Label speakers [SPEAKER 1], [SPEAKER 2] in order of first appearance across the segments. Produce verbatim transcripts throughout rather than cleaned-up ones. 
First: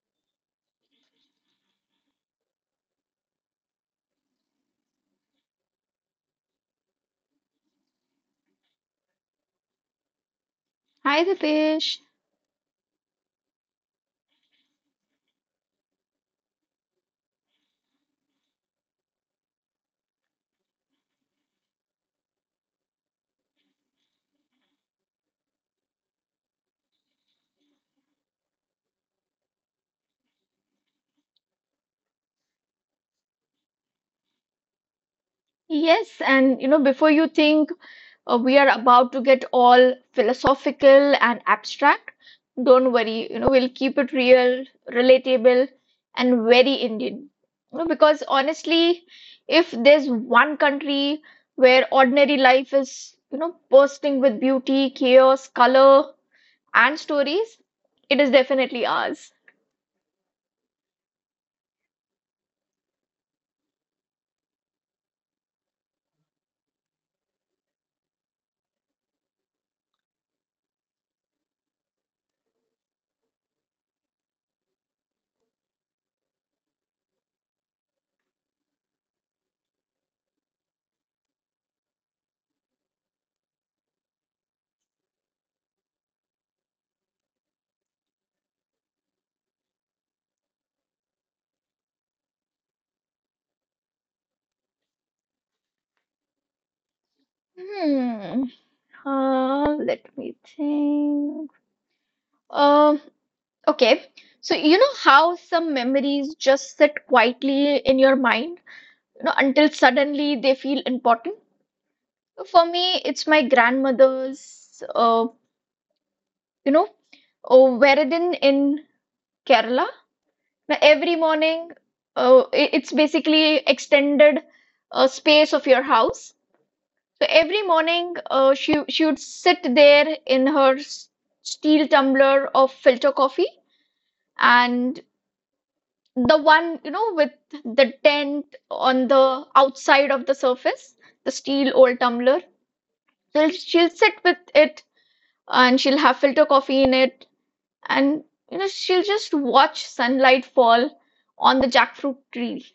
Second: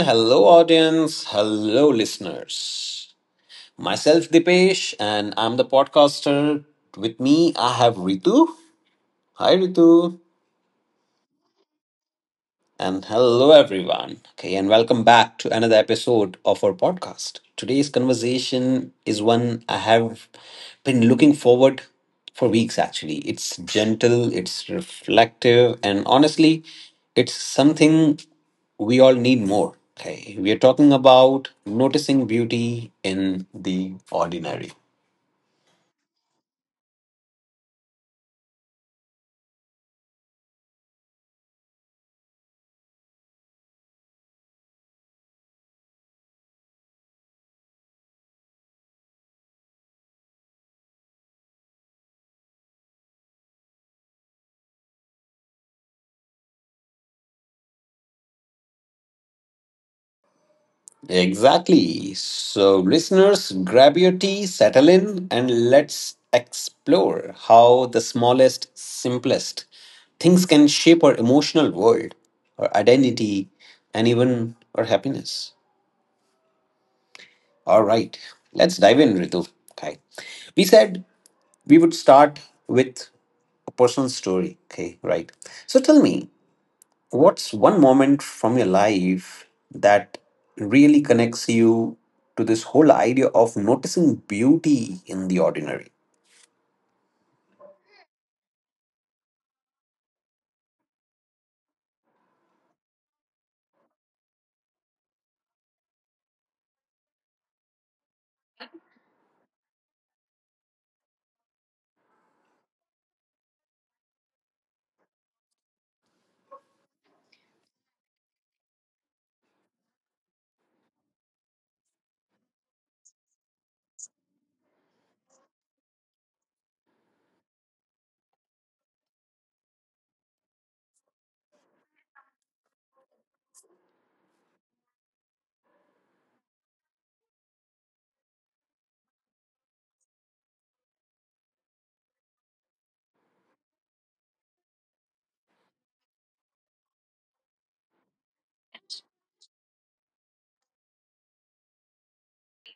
[SPEAKER 1] Hello, audience. Hello, listeners. Myself, Dipesh, and I'm the podcaster. With me, I have Ritu. Hi, Ritu.
[SPEAKER 2] Hi, Ritesh.
[SPEAKER 1] And hello, everyone. Okay, and welcome back to another episode of our podcast. Today's conversation is one I have been looking forward for weeks, actually it's gentle, it's reflective, and honestly, it's something we all need more. Okay, we are talking about noticing beauty in the ordinary.
[SPEAKER 2] Yes, and you know, before you think uh, we are about to get all philosophical and abstract, don't worry, you know, we'll keep it real, relatable, and very Indian. You know, because honestly, if there's one country where ordinary life is, you know, bursting with beauty, chaos, color, and stories, it is definitely ours.
[SPEAKER 1] Exactly. So, listeners, grab your tea, settle in, and let's explore how the smallest, simplest things can shape our emotional world, our identity, and even our happiness. All right, let's dive in, Ritu. Okay. We said we would start with a personal story. Okay, right. So, tell me, what's one moment from your life that really connects you to this whole idea of noticing beauty in the ordinary?
[SPEAKER 2] Hmm. Uh, let me think. Um, Okay, so you know how some memories just sit quietly in your mind, you know, until suddenly they feel important. For me, it's my grandmother's, uh, you know, oh, Veradin in Kerala. Now, every morning, uh, i- it's basically extended uh, space of your house. So every morning, uh, she she would sit there in her s- steel tumbler of filter coffee and the one, you know, with the tent on the outside of the surface, the steel old tumbler. She'll, she'll sit with it and she'll have filter coffee in it. And, you know, she'll just watch sunlight fall on the jackfruit tree.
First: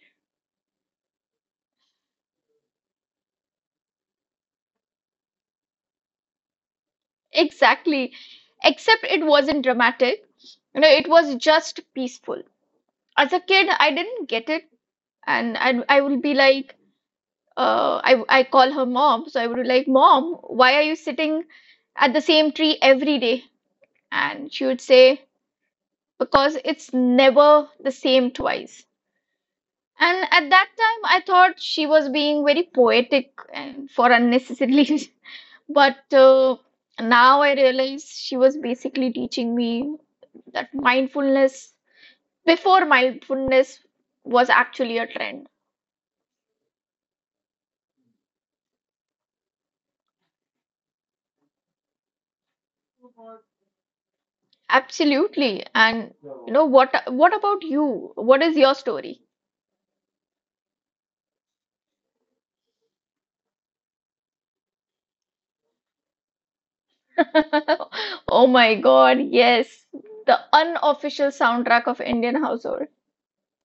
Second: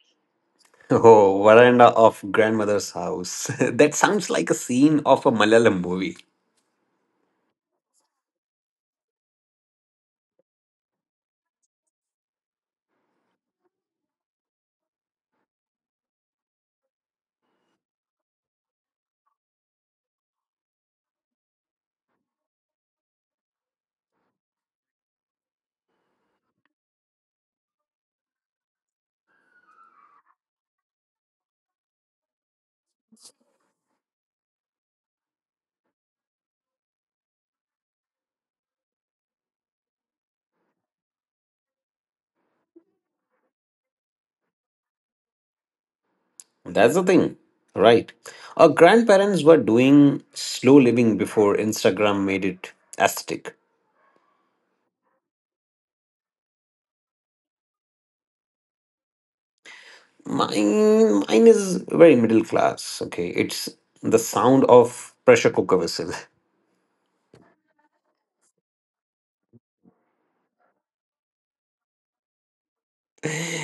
[SPEAKER 1] Oh, veranda of grandmother's house. That sounds like a scene of a Malayalam movie.
[SPEAKER 2] Exactly. Except it wasn't dramatic. You know, it was just peaceful. As a kid, I didn't get it. And I, I would be like, uh, I I call her mom, so I would be like, "Mom, why are you sitting at the same tree every day?" And she would say, "Because it's never the same twice." And at that time, I thought she was being very poetic and for unnecessarily, but uh, now I realize she was basically teaching me that mindfulness before mindfulness was actually a trend.
[SPEAKER 1] That's the thing, right? Our grandparents were doing slow living before Instagram made it aesthetic.
[SPEAKER 2] Absolutely. And you know what what about you? What is your story?
[SPEAKER 1] Mine, mine is very middle class. Okay, it's the sound of pressure cooker whistle.
[SPEAKER 2] Oh my God, yes. The unofficial soundtrack of Indian household.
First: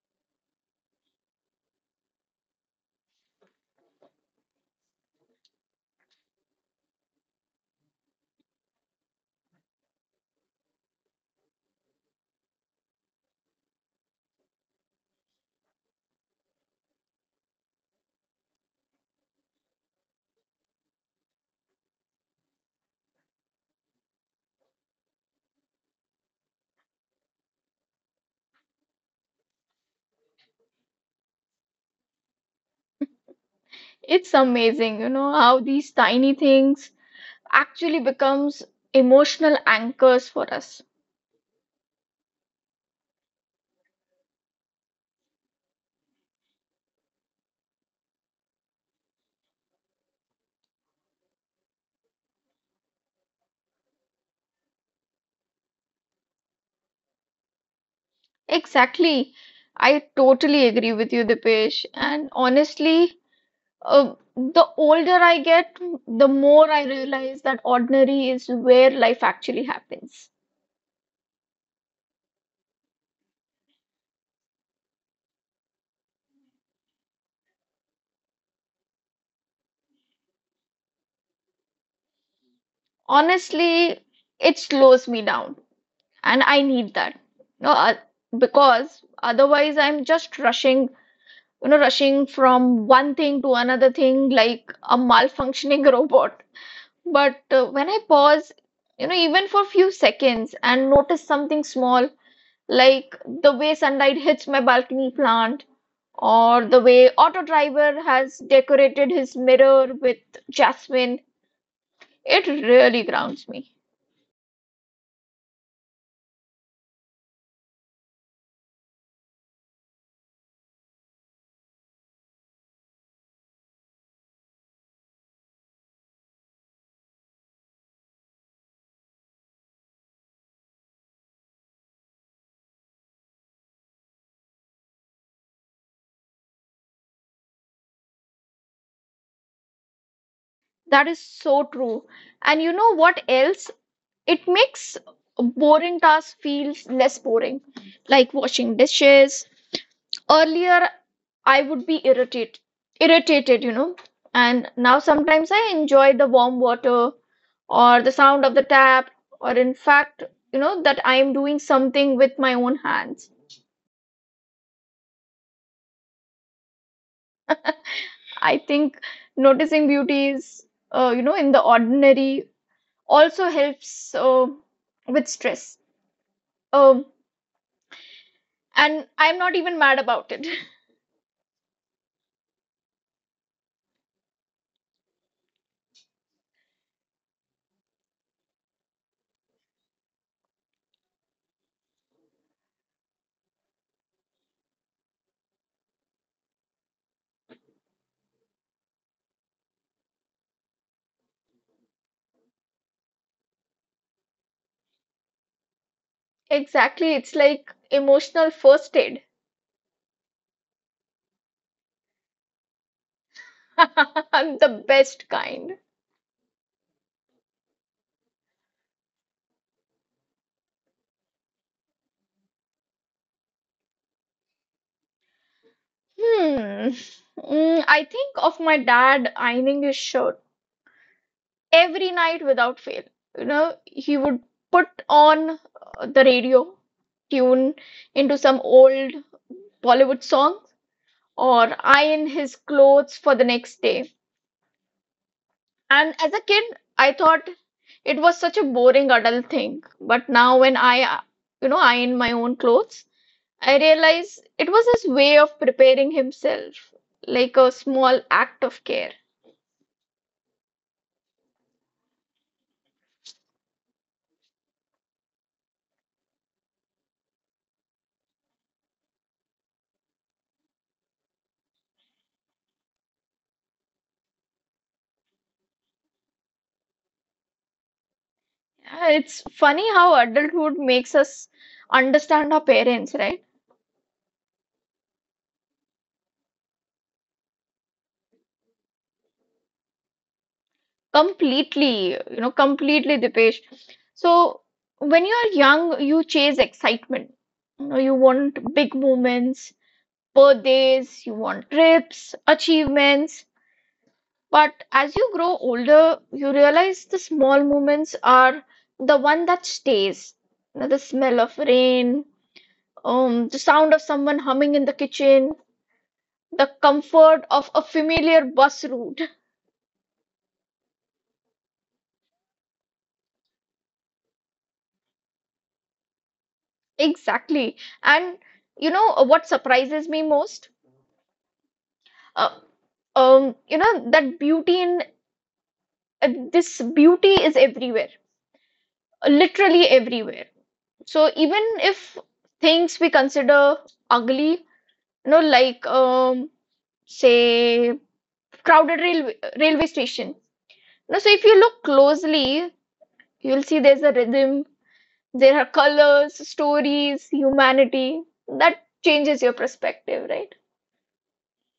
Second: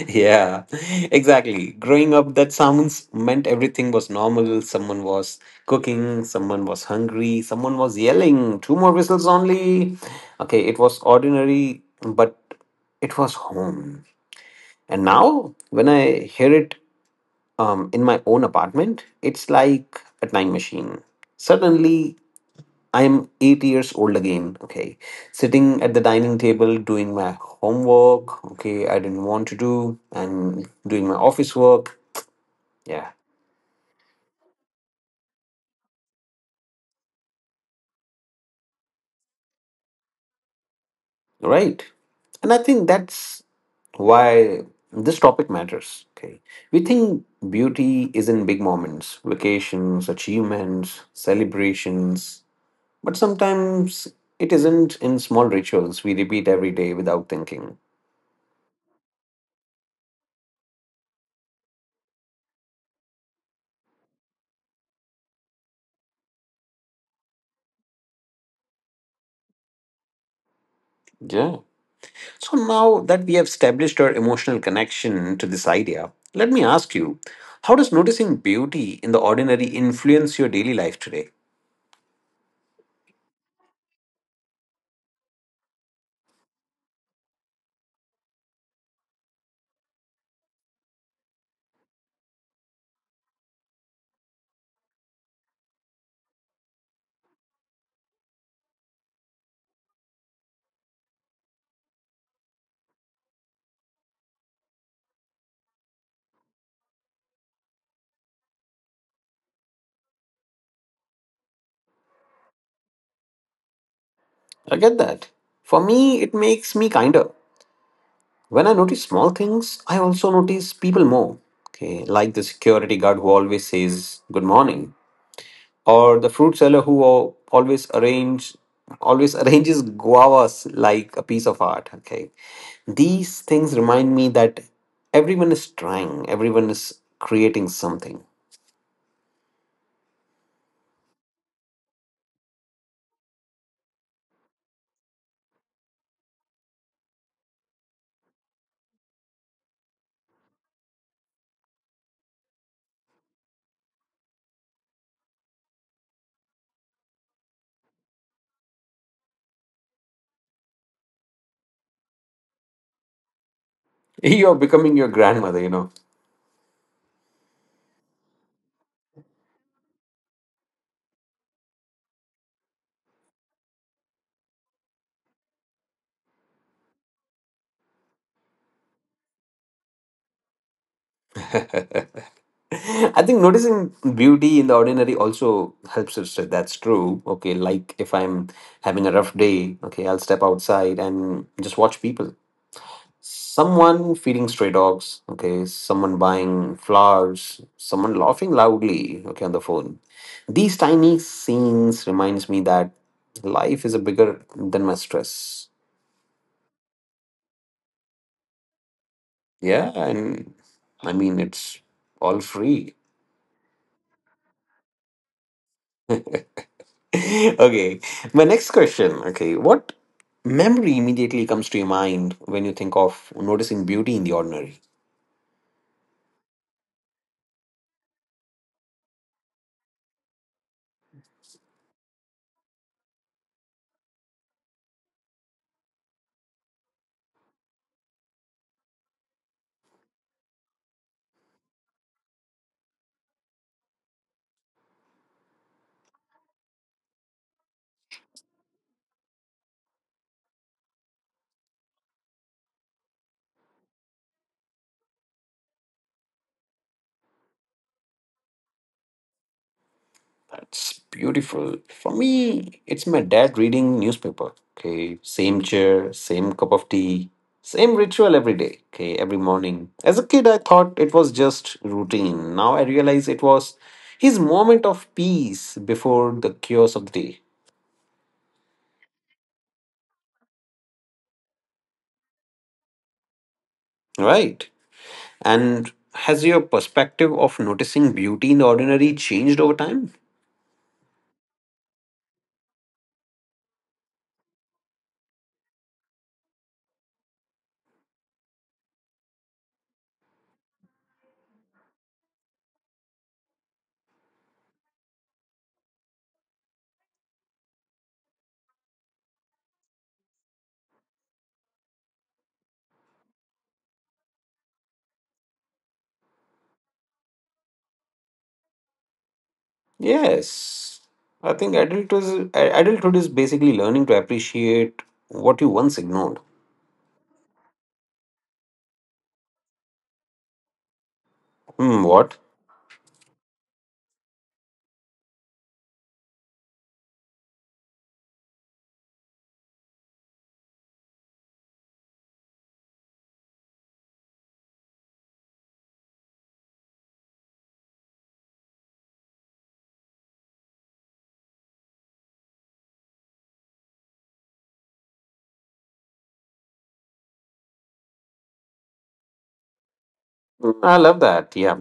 [SPEAKER 1] Yeah, exactly. Growing up, that sounds meant everything was normal. Someone was cooking, someone was hungry, someone was yelling, two more whistles only. Okay, it was ordinary, but it was home. And now, when I hear it um, in my own apartment, it's like a time machine. Suddenly, I'm eight years old again. Okay. Sitting at the dining table doing my homework. Okay. I didn't want to do and doing my office work. Yeah.
[SPEAKER 2] It's amazing, you know, how these tiny things actually becomes emotional anchors for us.
[SPEAKER 1] Right. And I think that's why this topic matters. Okay. We think beauty is in big moments, vacations, achievements, celebrations. But sometimes it isn't in small rituals we repeat every day without thinking.
[SPEAKER 2] Exactly. I totally agree with you, Dipesh. And honestly, uh, the older I get, the more I realize that ordinary is where life actually happens.
[SPEAKER 1] Yeah. So now that we have established our emotional connection to this idea, let me ask you, how does noticing beauty in the ordinary influence your daily life today?
[SPEAKER 2] Honestly, it slows me down. and I need that. No, uh, because otherwise I'm just rushing, you know, rushing from one thing to another thing like a malfunctioning robot. But uh, when I pause, you know, even for few seconds and notice something small, like the way sunlight hits my balcony plant, or the way auto driver has decorated his mirror with jasmine, it really grounds me.
[SPEAKER 1] I get that. For me, it makes me kinder. When I notice small things, I also notice people more. Okay, like the security guard who always says good morning, or the fruit seller who al- always arrange always arranges guavas like a piece of art. Okay, these things remind me that everyone is trying, everyone is creating something.
[SPEAKER 2] That is so true. And you know what else? It makes boring tasks feel less boring, like washing dishes. Earlier, I would be irritated, irritated, you know, and now sometimes I enjoy the warm water or the sound of the tap, or in fact, you know, that I am doing something with my own hands.
[SPEAKER 1] You're becoming your grandmother, you know.
[SPEAKER 2] I think noticing beauty is, uh, you know, in the ordinary also helps uh, with stress. Um, and I'm not even mad about it.
[SPEAKER 1] I think noticing beauty in the ordinary also helps us. Say that's true. Okay, like if I'm having a rough day, okay, I'll step outside and just watch people, someone feeding stray dogs, okay, someone buying flowers, someone laughing loudly, okay, on the phone. These tiny scenes reminds me that life is a bigger than my stress.
[SPEAKER 2] Exactly, it's like emotional first aid.
[SPEAKER 1] Yeah, and I mean it's all free.
[SPEAKER 2] The best kind.
[SPEAKER 1] Okay, my next question, okay, what memory immediately comes to your mind when you think of noticing beauty in the ordinary?
[SPEAKER 2] Hmm. Mm, I think of my dad ironing his shirt every night without fail. You know, he would put on uh, the radio, tune into some old Bollywood song, or iron his clothes for the next day. And as a kid, I thought it was such a boring adult thing. But now, when I, uh, you know, iron my own clothes, I realize it was his way of preparing himself, like a small act of care.
[SPEAKER 1] That's beautiful. For me, it's my dad reading newspaper. Okay, same chair, same cup of tea, same ritual every day. Okay, every morning. As a kid, I thought it was just routine. Now I realize it was his moment of peace before the chaos of the day.
[SPEAKER 2] Yeah, It's funny how adulthood makes us understand our parents, right?
[SPEAKER 1] Right. And has your perspective of noticing beauty in the ordinary changed over time?
[SPEAKER 2] Completely, you know, completely, Dipesh. So when you are young, you chase excitement. You know, you want big moments, birthdays, you want trips, achievements. But as you grow older, you realize the small moments are the one that stays. You know, The smell of rain, um, the sound of someone humming in the kitchen, the comfort of a familiar bus route.
[SPEAKER 1] Yes. I think adulthood is, adulthood is basically learning to appreciate what you once ignored.
[SPEAKER 2] Exactly. And you know uh, what surprises me most?
[SPEAKER 1] Hmm, what?
[SPEAKER 2] Uh, um, you know that beauty in uh, this beauty is everywhere, literally everywhere. So even if things we consider ugly. No, like um, say crowded rail railway station. No, so if you look closely, you'll see there's a rhythm, there are colors, stories, humanity. That changes your perspective, right?
[SPEAKER 1] Hmm, I love that. Yeah.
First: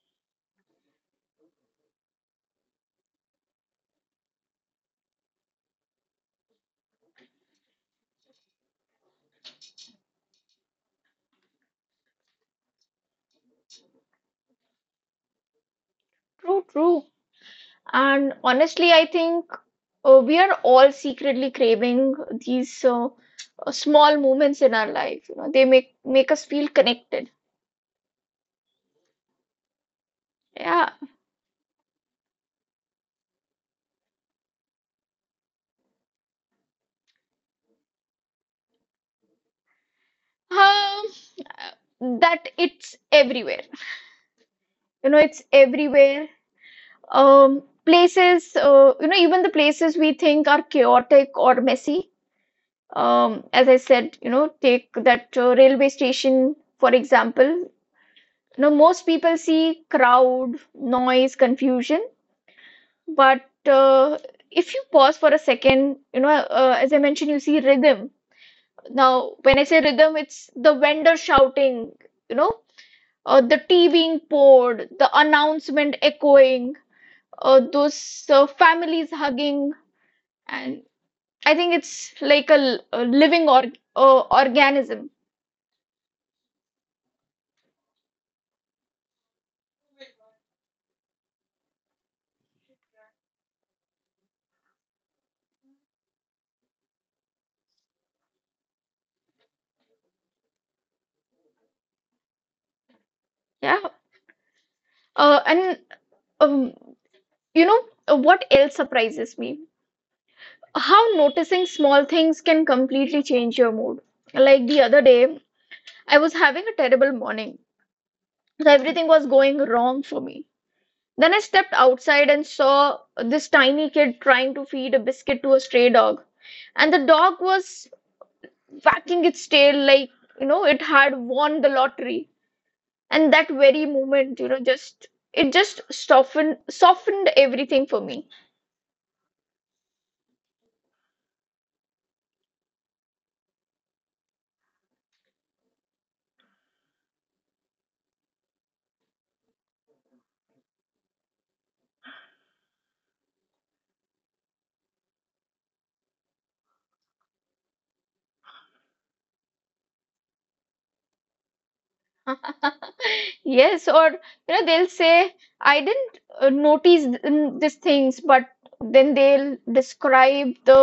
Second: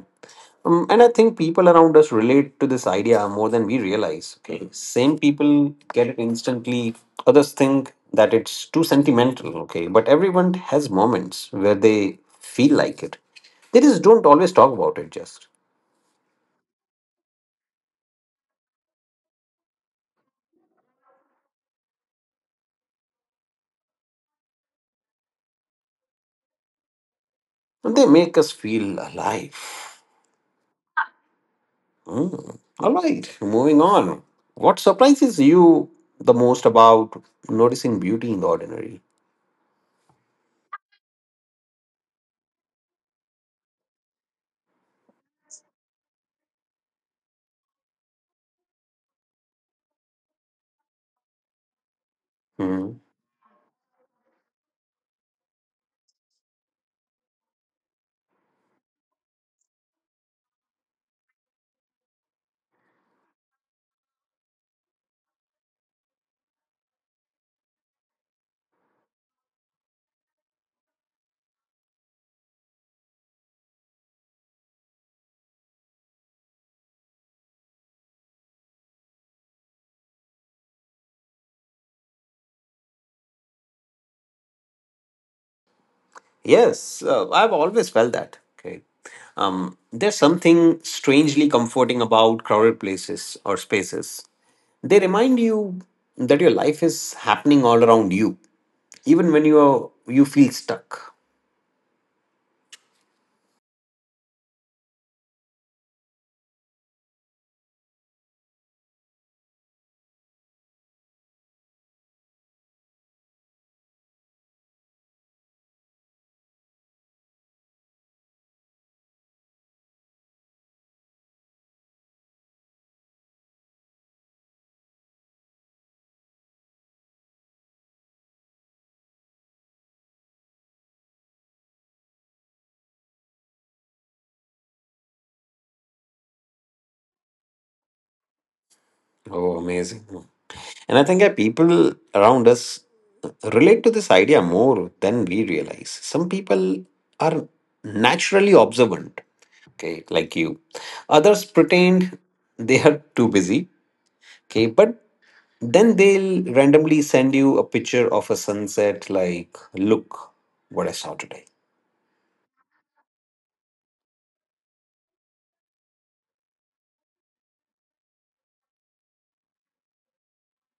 [SPEAKER 1] Um, and I think people around us relate to this idea more than we realize. Okay. Same people get it instantly. Others think that it's too sentimental. Okay. But everyone has moments where they feel like it. They just don't always talk about it, just.
[SPEAKER 2] True, true. And honestly, I think uh, we are all secretly craving these uh, uh, small moments in our life. You know, they make make us feel connected.
[SPEAKER 1] And they make us feel alive.
[SPEAKER 2] Yeah.
[SPEAKER 1] Hmm. All right. Moving on. What surprises you the most about noticing beauty in the ordinary?
[SPEAKER 2] Um, that it's everywhere. You know, it's everywhere. Um, places, uh, you know, even the places we think are chaotic or messy.
[SPEAKER 1] Hmm.
[SPEAKER 2] Um, as I said, you know, take that uh, railway station, for example. You know, most people see crowd, noise, confusion, but uh, if you pause for a second, you know, uh, as I mentioned, you see rhythm. Now, when I say rhythm, it's the vendor shouting, you know, uh, the tea being poured, the announcement echoing, uh, those uh, families hugging, and I think it's like a, l- a living or uh, organism.
[SPEAKER 1] Yes, uh, I've always felt that. Okay. Um, there's something strangely comforting about crowded places or spaces. They remind you that your life is happening all around you, even when you are, you feel stuck.
[SPEAKER 2] Yeah, uh, and um, you know uh, what else surprises me? How noticing small things can completely change your mood. Like the other day, I was having a terrible morning, so everything was going wrong for me. Then I stepped outside and saw this tiny kid trying to feed a biscuit to a stray dog, and the dog was wagging its tail like, you know, it had won the lottery. And that very moment, you know, just it just softened softened everything for me.
[SPEAKER 1] Oh, amazing. And I think that people around us relate to this idea more than we realize. Some people are naturally observant, okay, like you. Others pretend they are too busy, okay, but then they'll randomly send you a picture of a sunset, like, look what I saw today.
[SPEAKER 2] Yes, or you know they'll say i didn't uh, notice th- n- these things, but then they'll describe the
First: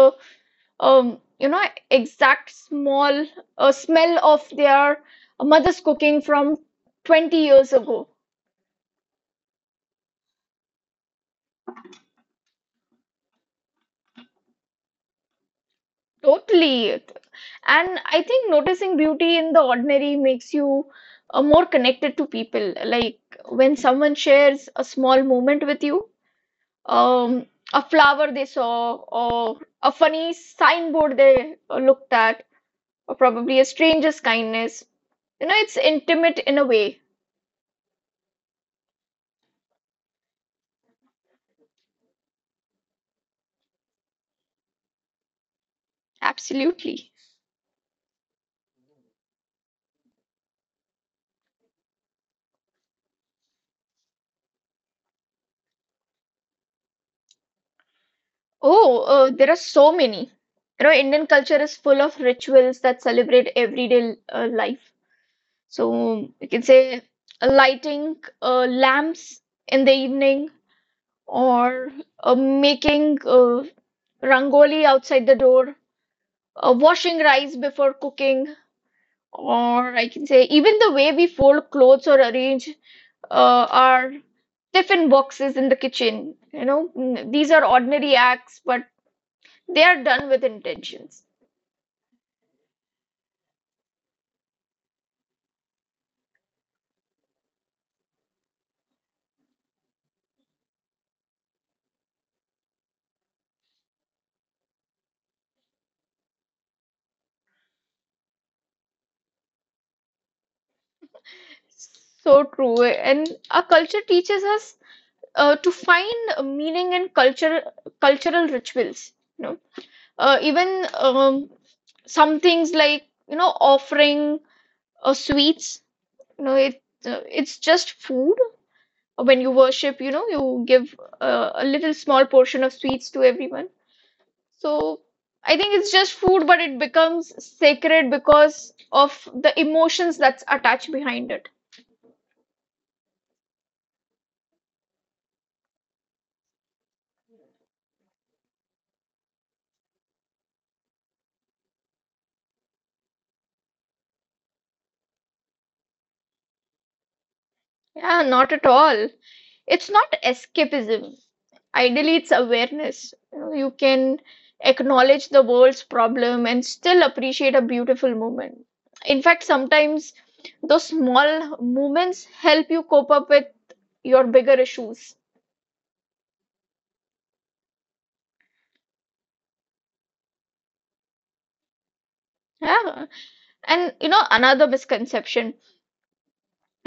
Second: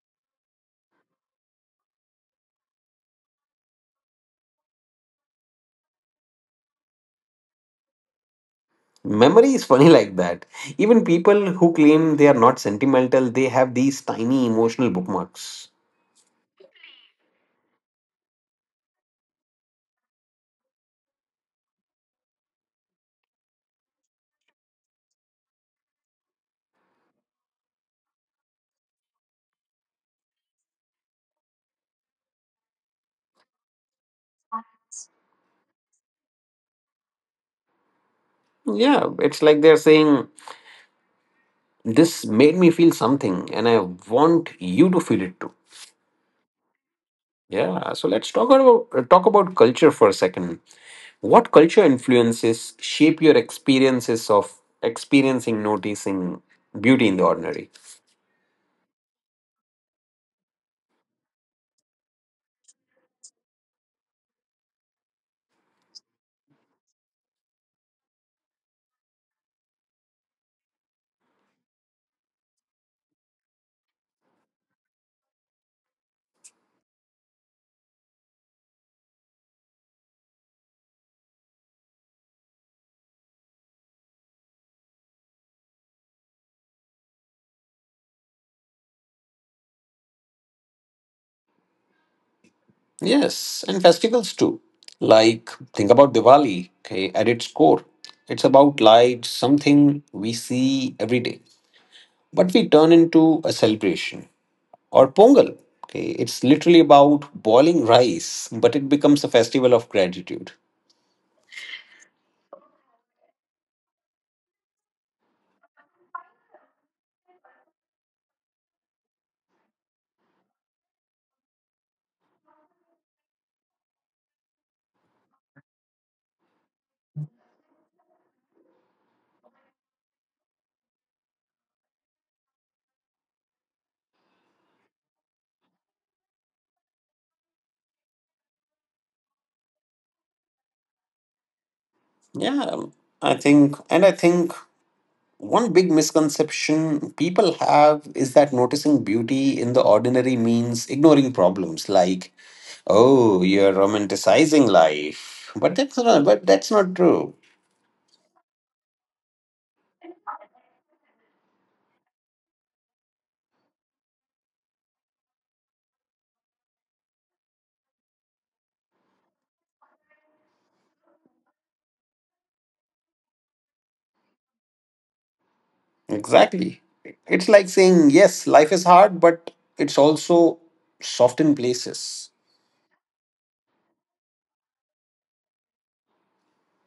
[SPEAKER 2] um you know exact small uh, smell of their mother's cooking from twenty years ago.
[SPEAKER 1] Memory is funny like that. Even people who claim they are not sentimental, they have these tiny emotional bookmarks.
[SPEAKER 2] Totally. And I think noticing beauty in the ordinary makes you uh, more connected to people. Like when someone shares a small moment with you, um, a flower they saw, or a funny signboard they uh, looked at, or probably a stranger's kindness. You know, it's intimate in a way.
[SPEAKER 1] Yeah, it's like they're saying, this made me feel something, and I want you to feel it too.
[SPEAKER 2] Absolutely.
[SPEAKER 1] Yeah, so let's talk about uh, talk about culture for a second. What culture influences shape your experiences of experiencing, noticing beauty in the ordinary?
[SPEAKER 2] Oh, uh, there are so many. You know, Indian culture is full of rituals that celebrate everyday uh, life. So we can say uh, lighting uh, lamps in the evening, or uh, making uh, rangoli outside the door, uh, washing rice before cooking, or I can say even the way we fold clothes or arrange uh, our tiffin boxes in the kitchen. You know, mm, these are ordinary acts, but they are done with intentions.
[SPEAKER 1] Yes, and festivals too. Like, think about Diwali, okay, at its core. It's about light, something we see every day, but we turn into a celebration. Or Pongal, okay, it's literally about boiling rice, but it becomes a festival of gratitude.
[SPEAKER 2] So true. And our culture teaches us uh, to find meaning in culture cultural rituals, you know, uh, even um, some things like, you know, offering uh, sweets. You know, it uh, it's just food. When you worship, you know, you give uh, a little small portion of sweets to everyone. So i think it's just food, but it becomes sacred because of the emotions that's attached behind it.
[SPEAKER 1] Yeah, I think, and I think one big misconception people have is that noticing beauty in the ordinary means ignoring problems like, oh, you're romanticizing life. But that's not but that's not true.
[SPEAKER 2] Yeah, not at all. It's not escapism. Ideally, it's awareness. You know, you can acknowledge the world's problem and still appreciate a beautiful moment. In fact, sometimes those small moments help you cope up with your bigger issues.
[SPEAKER 1] Exactly. It's like saying, yes, life is hard, but it's also soft in places.
[SPEAKER 2] Yeah. And you know, another misconception,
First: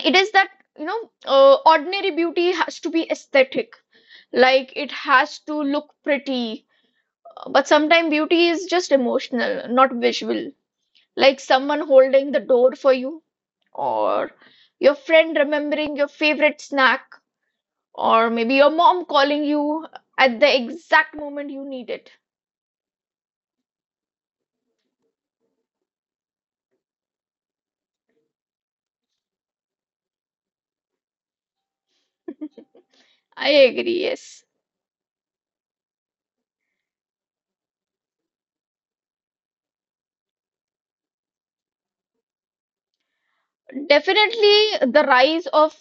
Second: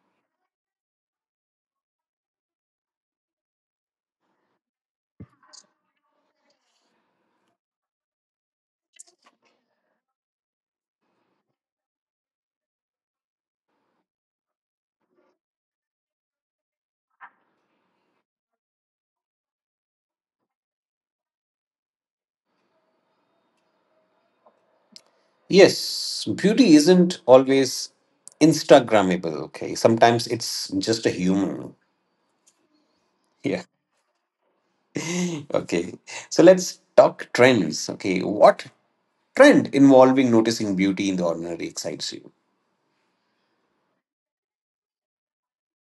[SPEAKER 2] it is that, you know, uh, ordinary beauty has to be aesthetic. Like it has to look pretty. But sometimes beauty is just emotional, not visual. Like someone holding the door for you, or your friend remembering your favorite snack, or maybe your mom calling you at the exact moment you need it.
[SPEAKER 1] Yes, beauty isn't always Instagrammable, okay? Sometimes it's just a human.
[SPEAKER 2] I
[SPEAKER 1] Yeah.
[SPEAKER 2] agree, yes.
[SPEAKER 1] Okay. So let's talk trends. Okay. What trend involving noticing beauty in the ordinary excites you?
[SPEAKER 2] Definitely the rise of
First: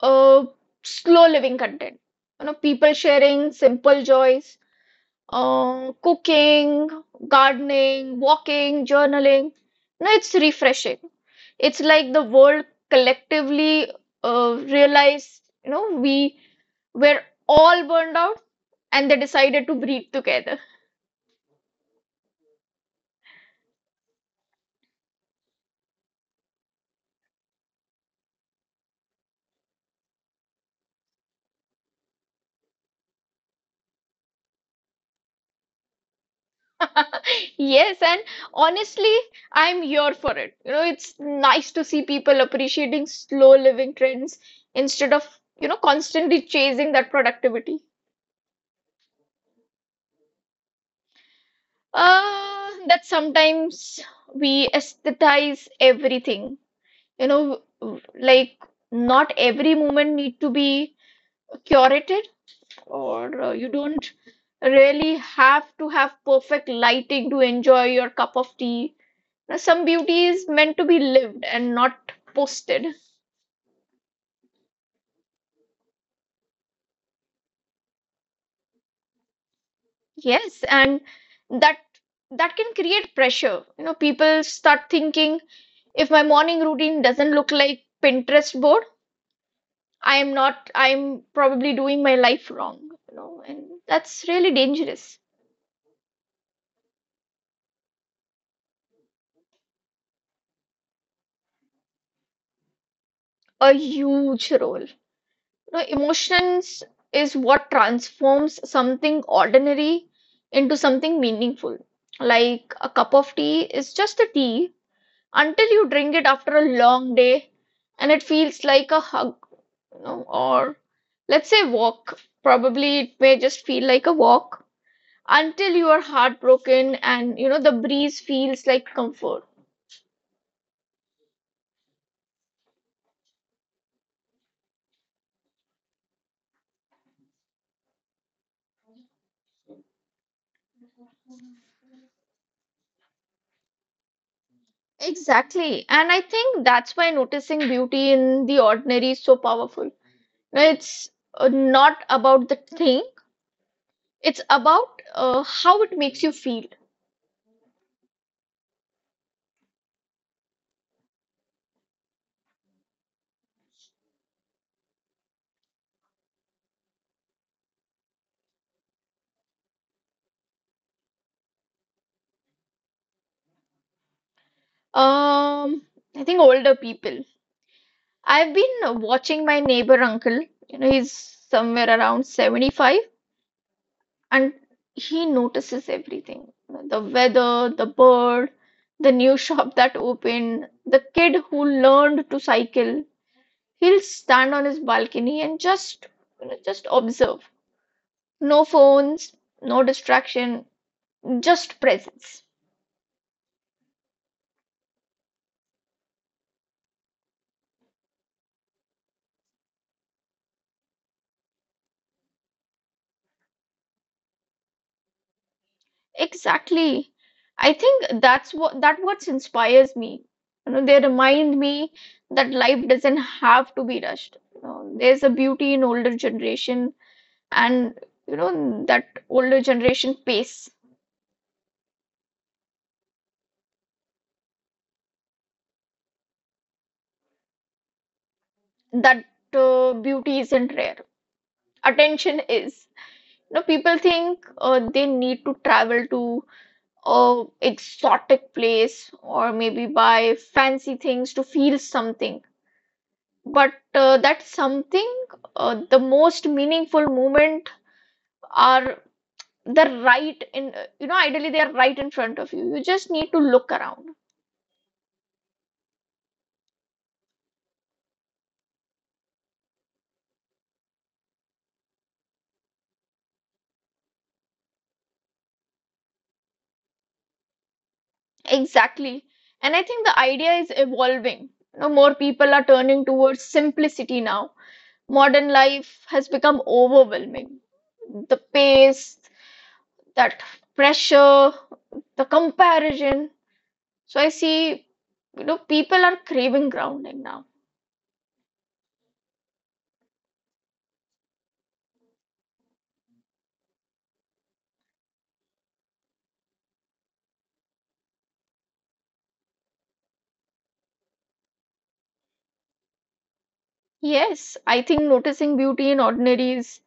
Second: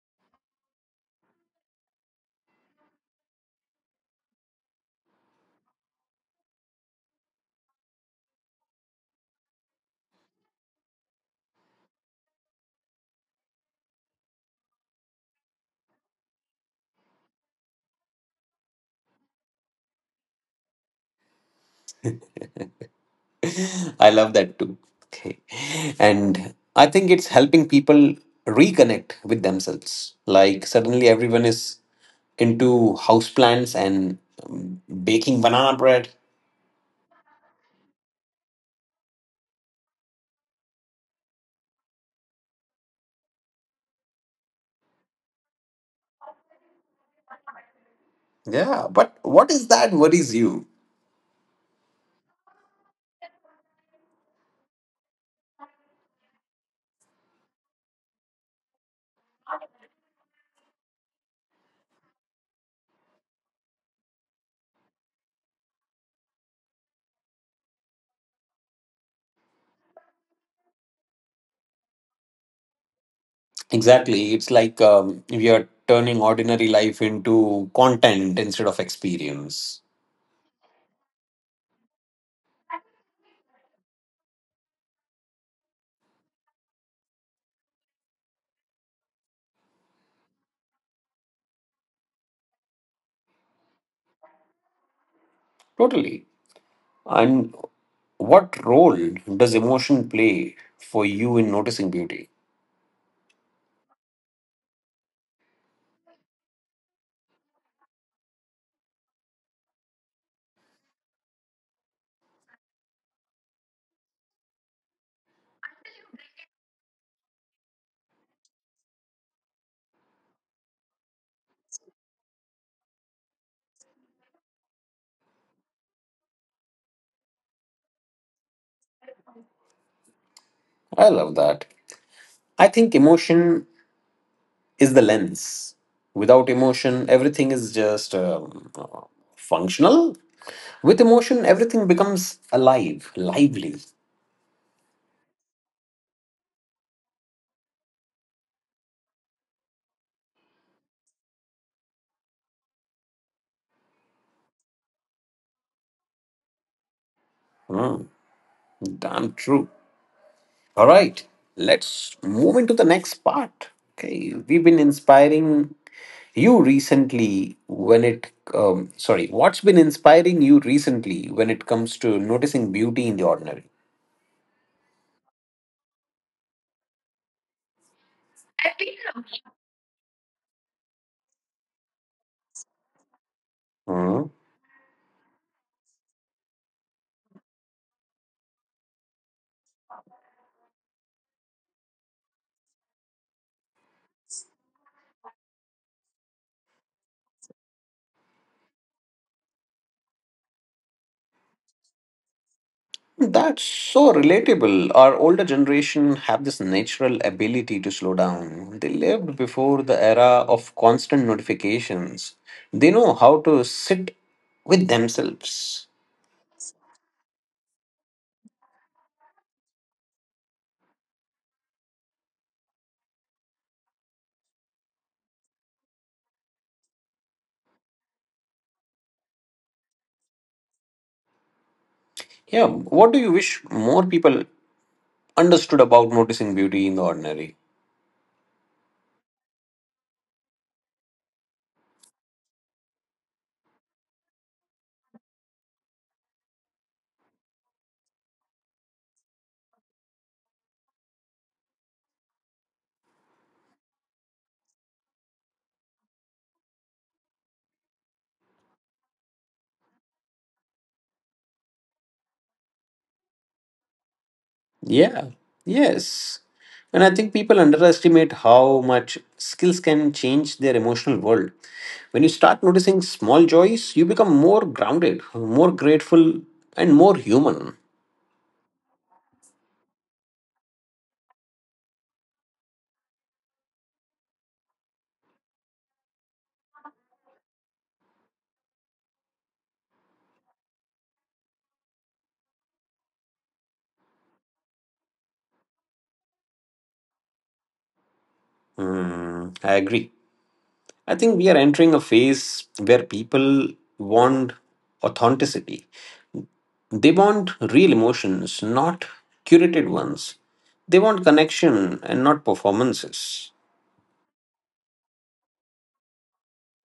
[SPEAKER 2] uh, slow living content. You know, people sharing simple joys, Uh, cooking, gardening, walking, journaling. No, it's refreshing. It's like the world collectively uh, realized, you know, we were all burned out and they decided to breathe together.
[SPEAKER 1] I love that too. Okay. And I think it's helping people reconnect with themselves. Like suddenly everyone is into houseplants and um, baking banana bread.
[SPEAKER 2] Yes, and honestly, I'm here for it. You know, it's nice to see people appreciating slow living trends instead of, you know, constantly chasing that productivity.
[SPEAKER 1] Yeah, but what is that worries you?
[SPEAKER 2] Uh, that sometimes we aesthetize everything. You know, w- like not every moment need to be curated, or uh, you don't really have to have perfect lighting to enjoy your cup of tea. Now, some beauty is meant to be lived and not posted.
[SPEAKER 1] Exactly. It's like um, we are turning ordinary life into content instead of experience.
[SPEAKER 2] Yes, and that that can create pressure. You know, people start thinking if my morning routine doesn't look like Pinterest board, I'm not, I'm probably doing my life wrong, you know, and that's really dangerous.
[SPEAKER 1] Totally. And what role does emotion play for you in noticing beauty?
[SPEAKER 2] A huge role. You know, emotions is what transforms something ordinary into something meaningful. Like a cup of tea is just a tea until you drink it after a long day and it feels like a hug, you know, or let's say walk. Probably it may just feel like a walk until you are heartbroken and you know the breeze feels like comfort.
[SPEAKER 1] I love that. I think emotion is the lens. Without emotion, everything is just um, uh, functional. With emotion, everything becomes alive, lively.
[SPEAKER 2] Exactly. And I think that's why noticing beauty in the ordinary is so powerful. It's uh, not about the thing, it's about uh, how it makes you feel.
[SPEAKER 1] Hmm, damn true. All right, let's move into the next part. Okay, we've been inspiring you recently when it, um, sorry, what's been inspiring you recently when it comes to noticing beauty in the ordinary?
[SPEAKER 2] Um, I think older people. I've been uh, watching my neighbor uncle, you know, he's somewhere around seventy-five,
[SPEAKER 1] Hmm?
[SPEAKER 2] and he notices everything: the weather, the bird, the new shop that opened, the kid who learned to cycle. He'll stand on his balcony and just, you know, just observe. No phones, no distraction, just presence.
[SPEAKER 1] That's so relatable. Our older generation have this natural ability to slow down. They lived before the era of constant notifications. They know how to sit with themselves.
[SPEAKER 2] Exactly. I think that's what that what inspires me. You know, they remind me that life doesn't have to be rushed. You know, there's a beauty in older generation, and you know, that older generation pace,
[SPEAKER 1] Yeah, what do you wish more people understood about noticing beauty in the ordinary?
[SPEAKER 2] that uh, beauty isn't rare, attention is. You know, people think uh, they need to travel to a exotic place or maybe buy fancy things to feel something, but uh, that something uh, the most meaningful moment are the right in you know, ideally they are right in front of you, you just need to look around.
[SPEAKER 1] Yeah, yes. And I think people underestimate how much skills can change their emotional world. When you start noticing small joys, you become more grounded, more grateful, and more human.
[SPEAKER 2] Exactly. And I think the idea is evolving. You know, more people are turning towards simplicity now. Modern life has become overwhelming. The pace, that pressure, the comparison. So I see, you know, people are craving grounding now.
[SPEAKER 1] Hmm, I agree. I think we are entering a phase where people want authenticity. They want real emotions, not curated ones. They want connection and not performances.
[SPEAKER 2] Yes, I think noticing beauty in ordinary is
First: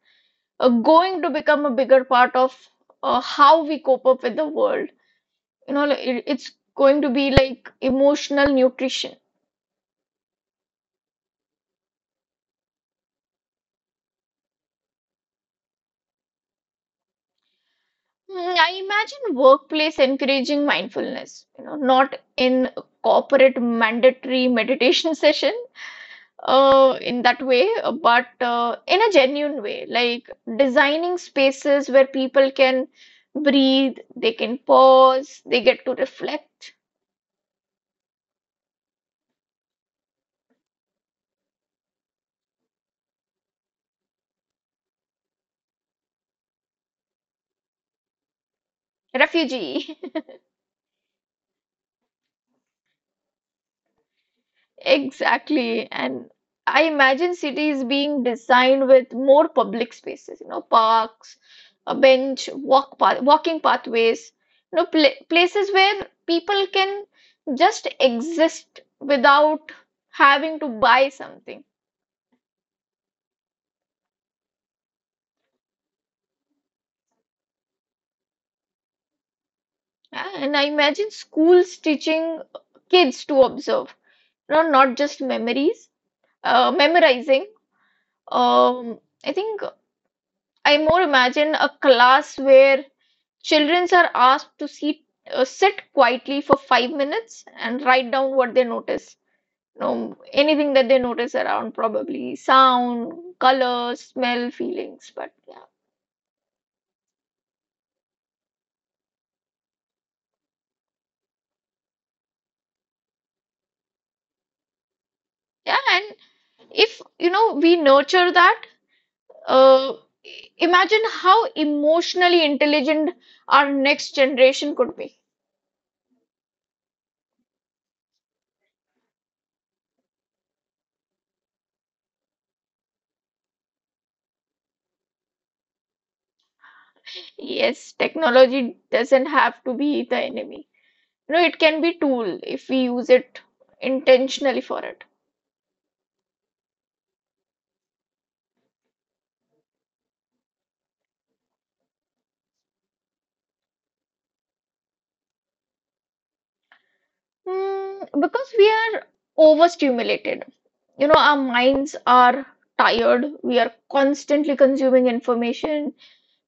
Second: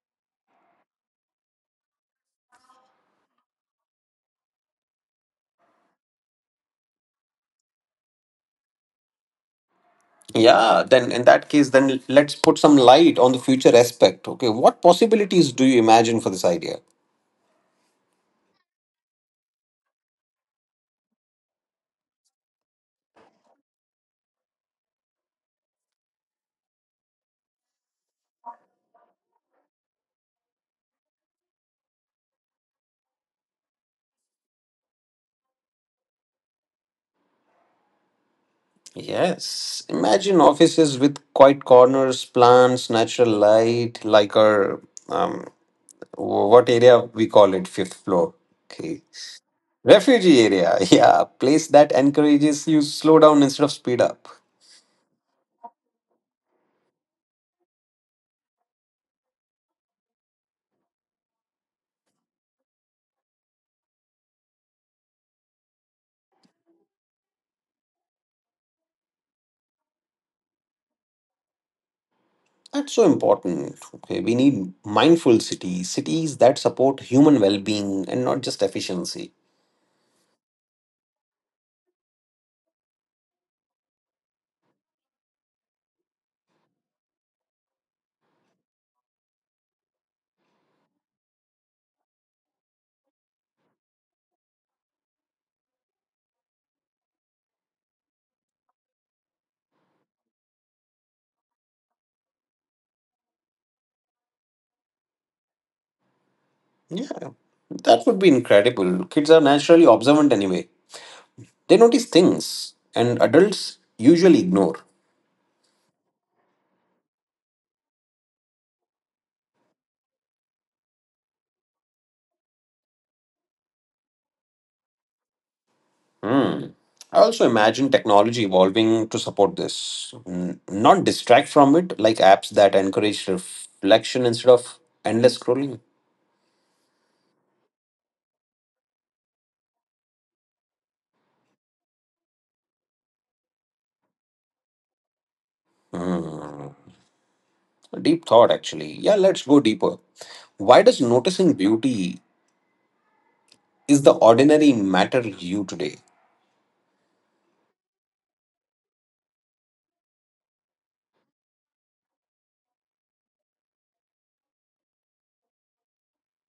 [SPEAKER 2] uh, going to become a bigger part of uh, how we cope up with the world. You know, like, it- it's going to be like emotional nutrition.
[SPEAKER 1] Yeah, then in that case, then let's put some light on the future aspect. Okay, what possibilities do you imagine for this idea?
[SPEAKER 2] Mm, I imagine workplace encouraging mindfulness, you know, not in corporate mandatory meditation session uh, in that way, uh, but uh, in a genuine way, like designing spaces where people can breathe, they can pause, they get to reflect.
[SPEAKER 1] Yes. Imagine offices with quiet corners, plants, natural light, like our um, wh- what area we call it, fifth floor. Okay.
[SPEAKER 2] Refugee.
[SPEAKER 1] Refugee area. Yeah, place that encourages you slow down instead of speed up.
[SPEAKER 2] Exactly. And I imagine cities being designed with more public spaces, you know, parks, a bench, walk path, walking pathways, you know, pla places where people can just exist without having to buy something.
[SPEAKER 1] That's so important. Okay, we need mindful cities, cities that support human well-being and not just efficiency.
[SPEAKER 2] Yeah, and I imagine schools teaching kids to observe, you know, not just memories, uh, memorizing. Um, I think I more imagine a class where children are asked to sit, uh, sit quietly for five minutes and write down what they notice. You know, anything that they notice around, probably sound, color, smell, feelings. But yeah,
[SPEAKER 1] Yeah, that would be incredible. Kids are naturally observant anyway. They notice things and adults usually ignore.
[SPEAKER 2] yeah. And if you know we nurture that, uh, imagine how emotionally intelligent our next generation could be.
[SPEAKER 1] Hmm. I also imagine technology evolving to support this, N- not distract from it, like apps that encourage reflection instead of endless scrolling.
[SPEAKER 2] Yes, technology doesn't have to be the enemy. No, it can be tool if we use it intentionally for it.
[SPEAKER 1] Hmm. Deep thought, actually. Yeah, let's go deeper. Why does noticing beauty is the ordinary matter you today?
[SPEAKER 2] Mm, because we are overstimulated. You know, our minds are tired. We are constantly consuming information.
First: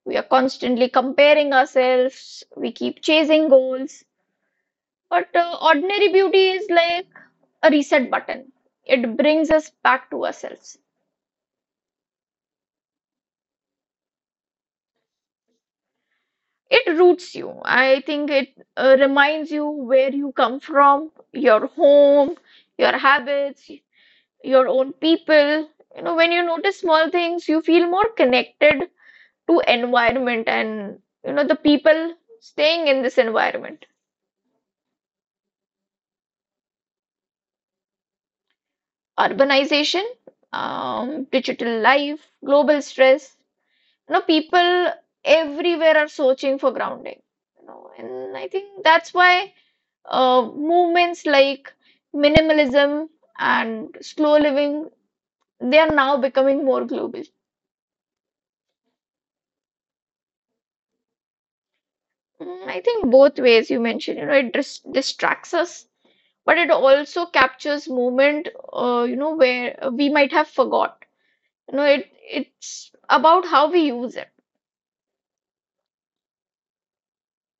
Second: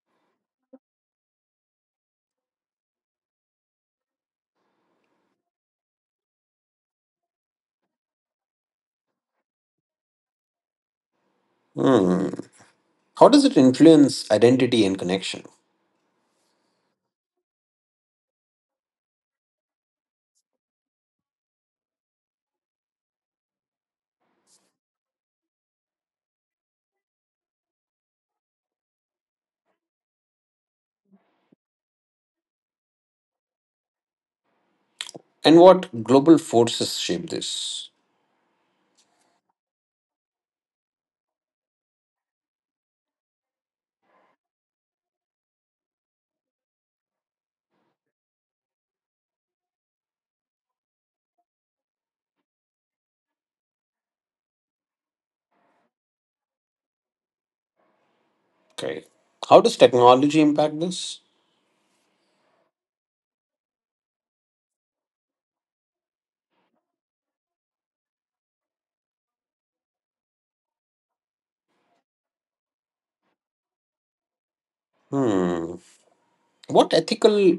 [SPEAKER 2] We are constantly comparing ourselves. We keep chasing goals. But uh, ordinary beauty is like a reset button. It brings us back to ourselves.
[SPEAKER 1] Hmm. How does it influence identity and connection?
[SPEAKER 2] It roots you. I think it uh, reminds you where you come from, your home, your habits, your own people. You know, when you notice small things, you feel more connected to environment, and you know, the people staying in this environment.
[SPEAKER 1] And what global forces shape this?
[SPEAKER 2] Urbanization, um, digital life, global stress. You know, people everywhere are searching for grounding. You know, and I think that's why uh, movements like minimalism and slow living, they are now becoming more global.
[SPEAKER 1] Okay. How does technology impact this?
[SPEAKER 2] Mm, I think both ways you mentioned, you know, it dis distracts us, but it also captures moment, uh, you know, where we might have forgot. You know, it it's about how we use it.
[SPEAKER 1] Hmm. What ethical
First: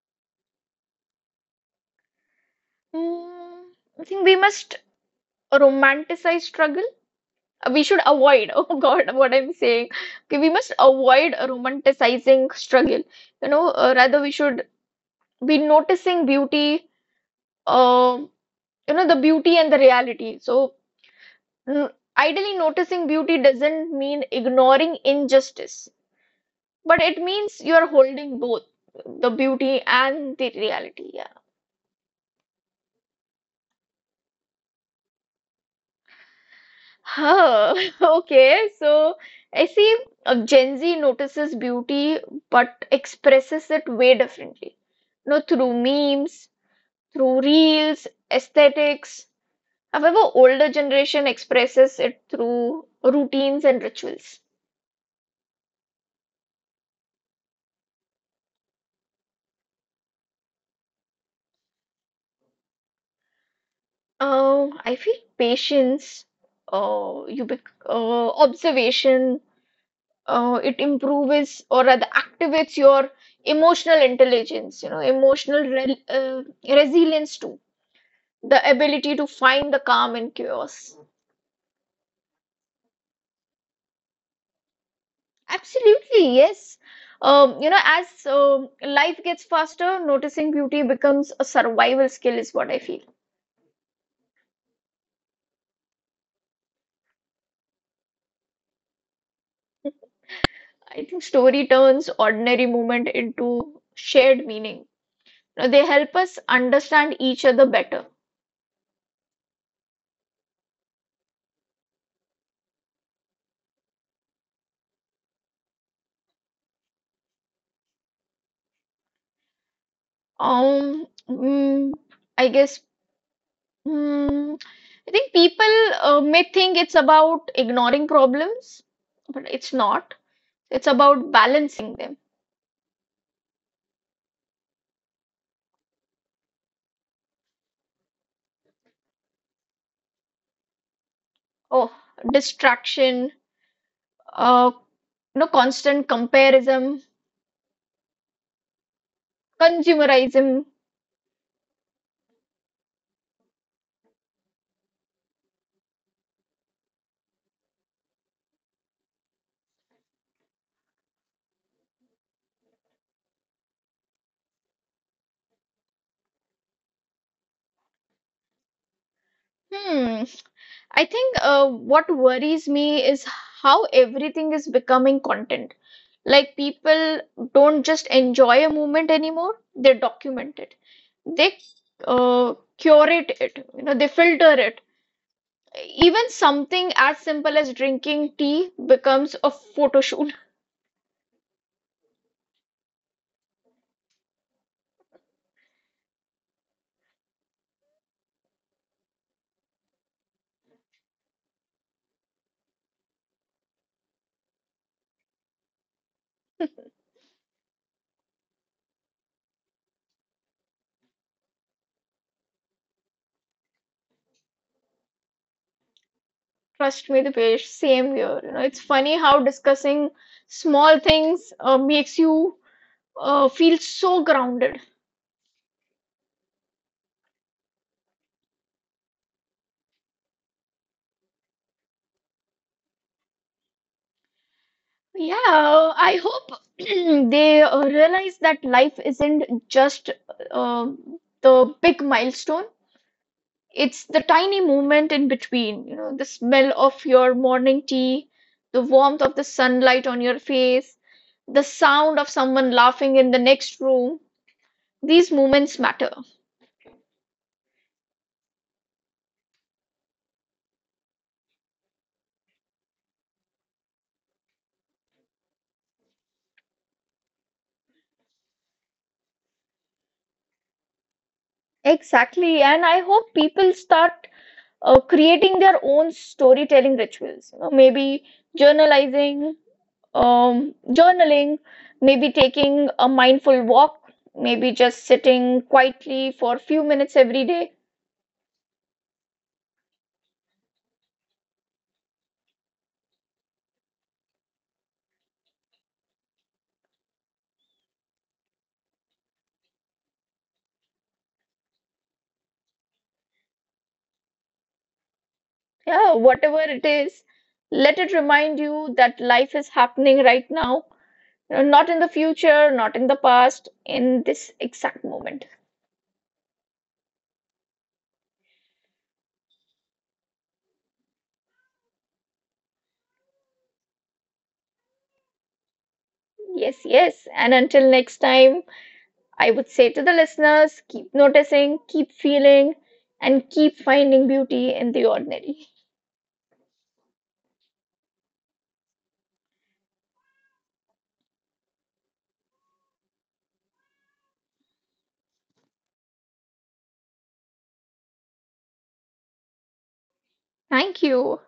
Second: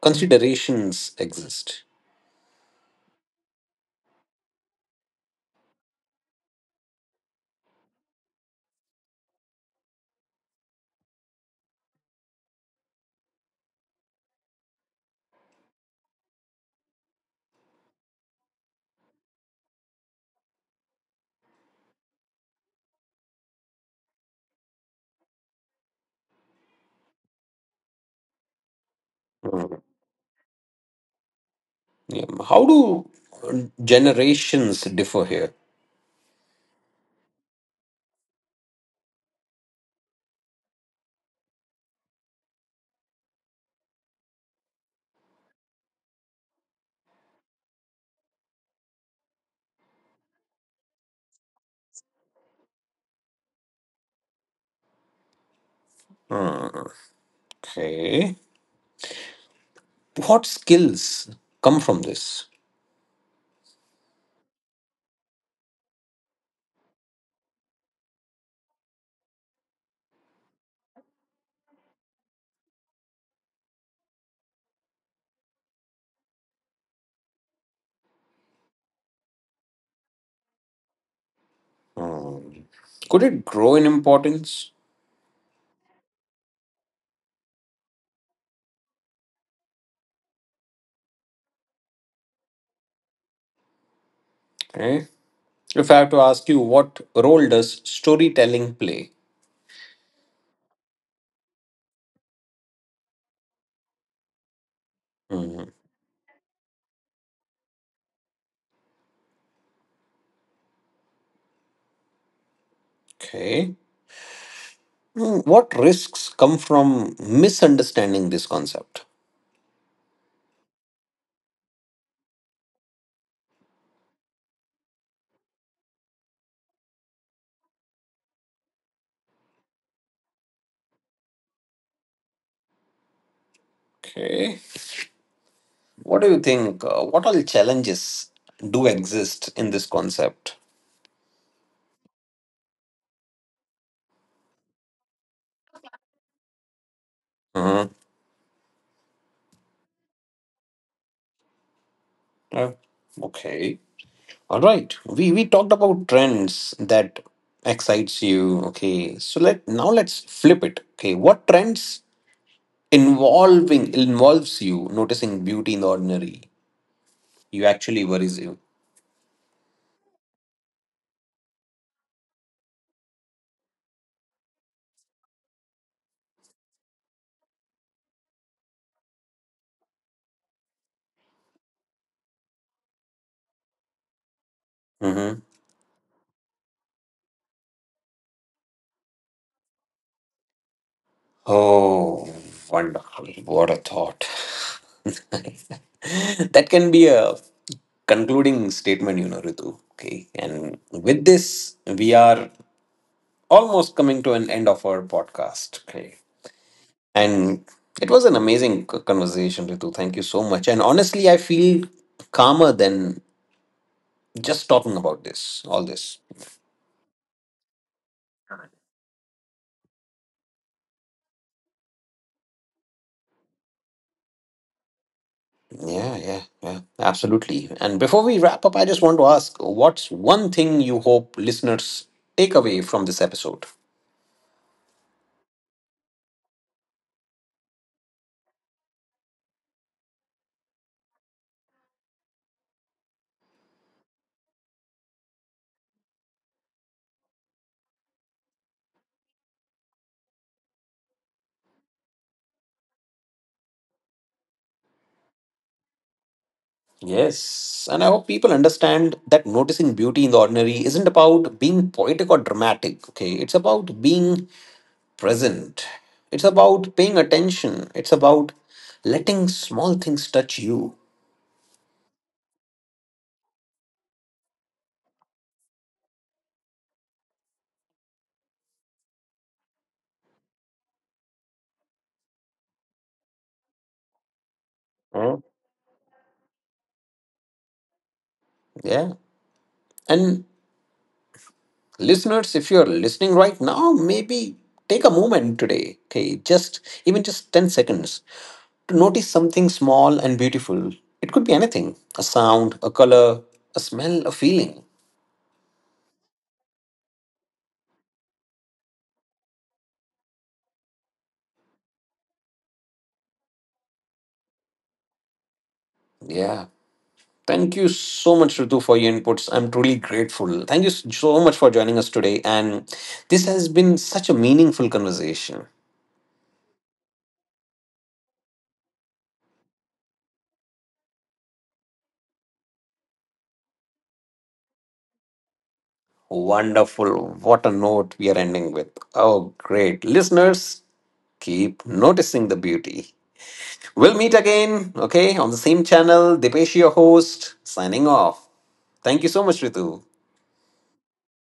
[SPEAKER 1] considerations exist?
[SPEAKER 2] Mm, I think we must romanticize struggle. Uh, We should avoid, oh God, what I'm saying. Okay, we must avoid romanticizing struggle. You know, uh, rather we should be noticing beauty, uh, you know, the beauty and the reality. So Mm, ideally, noticing beauty doesn't mean ignoring injustice, but it means you're holding both the beauty
[SPEAKER 1] Mm.
[SPEAKER 2] and the reality. Yeah.
[SPEAKER 1] Yeah. How do generations differ here?
[SPEAKER 2] Huh. Okay. So I see uh, Gen Z notices beauty but expresses it way differently. No, through memes, through reels, aesthetics. However, older generation expresses it through routines and rituals.
[SPEAKER 1] Mm. Okay. What skills come from this?
[SPEAKER 2] Um, I feel patience, uh, you bec uh, observation, uh, it improves or rather activates your emotional intelligence, you know, emotional re uh, resilience too, the ability to find the calm in chaos.
[SPEAKER 1] Mm. Could it grow in importance?
[SPEAKER 2] Absolutely, yes. Um, you know, as um, life gets faster, noticing beauty becomes a survival skill, is what I feel.
[SPEAKER 1] Okay. If I have to ask you, what role does storytelling play?
[SPEAKER 2] I think story turns ordinary moment into shared meaning. Now,
[SPEAKER 1] Mm.
[SPEAKER 2] they help us understand each other better.
[SPEAKER 1] Okay. Mm, what risks come from misunderstanding this concept?
[SPEAKER 2] um mm, I guess, mm, I think people uh, may think it's about ignoring problems, but it's not, it's about balancing them.
[SPEAKER 1] Okay. What do you think? Uh, what all challenges do exist in this concept?
[SPEAKER 2] Oh, distraction, uh you know, constant comparison,
[SPEAKER 1] Uh-huh.
[SPEAKER 2] consumerism.
[SPEAKER 1] Uh, okay. All right, we we talked about trends that excites you. Okay, so let now let's flip it. Okay, what trends involving involves you noticing beauty in the ordinary? You actually worries you.
[SPEAKER 2] hmm I think uh, what worries me is how everything is becoming content. Like, people don't just enjoy a moment anymore, they document it. They uh, curate it, you know, they filter it.
[SPEAKER 1] Mm-hmm.
[SPEAKER 2] Even something as simple as drinking tea becomes a photo shoot.
[SPEAKER 1] Oh, wonderful! What a thought. That can be a concluding statement, you know, Ritu. Okay, and with this, we are almost coming to an end of our podcast. Okay. And it was an amazing c- conversation, Ritu. Thank you so much. And honestly, I feel calmer than just talking about this, all this.
[SPEAKER 2] Trust me, the page, same here. You know, it's funny how discussing small things uh, makes you uh, feel so grounded.
[SPEAKER 1] Yeah, yeah, yeah, absolutely. And before we wrap up, I just want to ask, what's one thing you hope listeners take away from this episode?
[SPEAKER 2] Yeah, I hope they uh, realize that life isn't just uh, the big milestone. It's the tiny moment in between, you know, the smell of your morning tea, the warmth of the sunlight on your face, the sound of someone laughing in the next room. These moments matter.
[SPEAKER 1] Yes, and I hope people understand that noticing beauty in the ordinary isn't about being poetic or dramatic, okay? It's about being present. It's about paying attention. It's about letting small things touch you.
[SPEAKER 2] Exactly, and I hope people start uh, creating their own storytelling rituals. You know, maybe journalizing, um, journaling, maybe taking a mindful walk, maybe just
[SPEAKER 1] Huh?
[SPEAKER 2] sitting quietly for a few minutes every day.
[SPEAKER 1] Yeah. And listeners, if you're listening right now, maybe take a moment today. Okay. Just even just ten seconds to notice something small and beautiful. It could be anything, a sound, a color, a smell, a feeling.
[SPEAKER 2] Yeah, whatever it is, let it remind you that life is happening right now, uh, not in the future, not in the past, in this exact moment.
[SPEAKER 1] Yeah. Thank you so much, Ritu, for your inputs. I'm truly grateful. Thank you so much for joining us today. And this has been such a meaningful conversation.
[SPEAKER 2] Yes, yes. And until next time, I would say to the listeners: keep noticing, keep feeling, and keep finding beauty in the ordinary.
[SPEAKER 1] Wonderful. What a note we are ending with. Oh, great. Listeners, keep noticing the beauty. We'll meet again, okay, on the same channel. Dipesh, your host, signing off. Thank you so much, Ritu.
[SPEAKER 2] Thank you.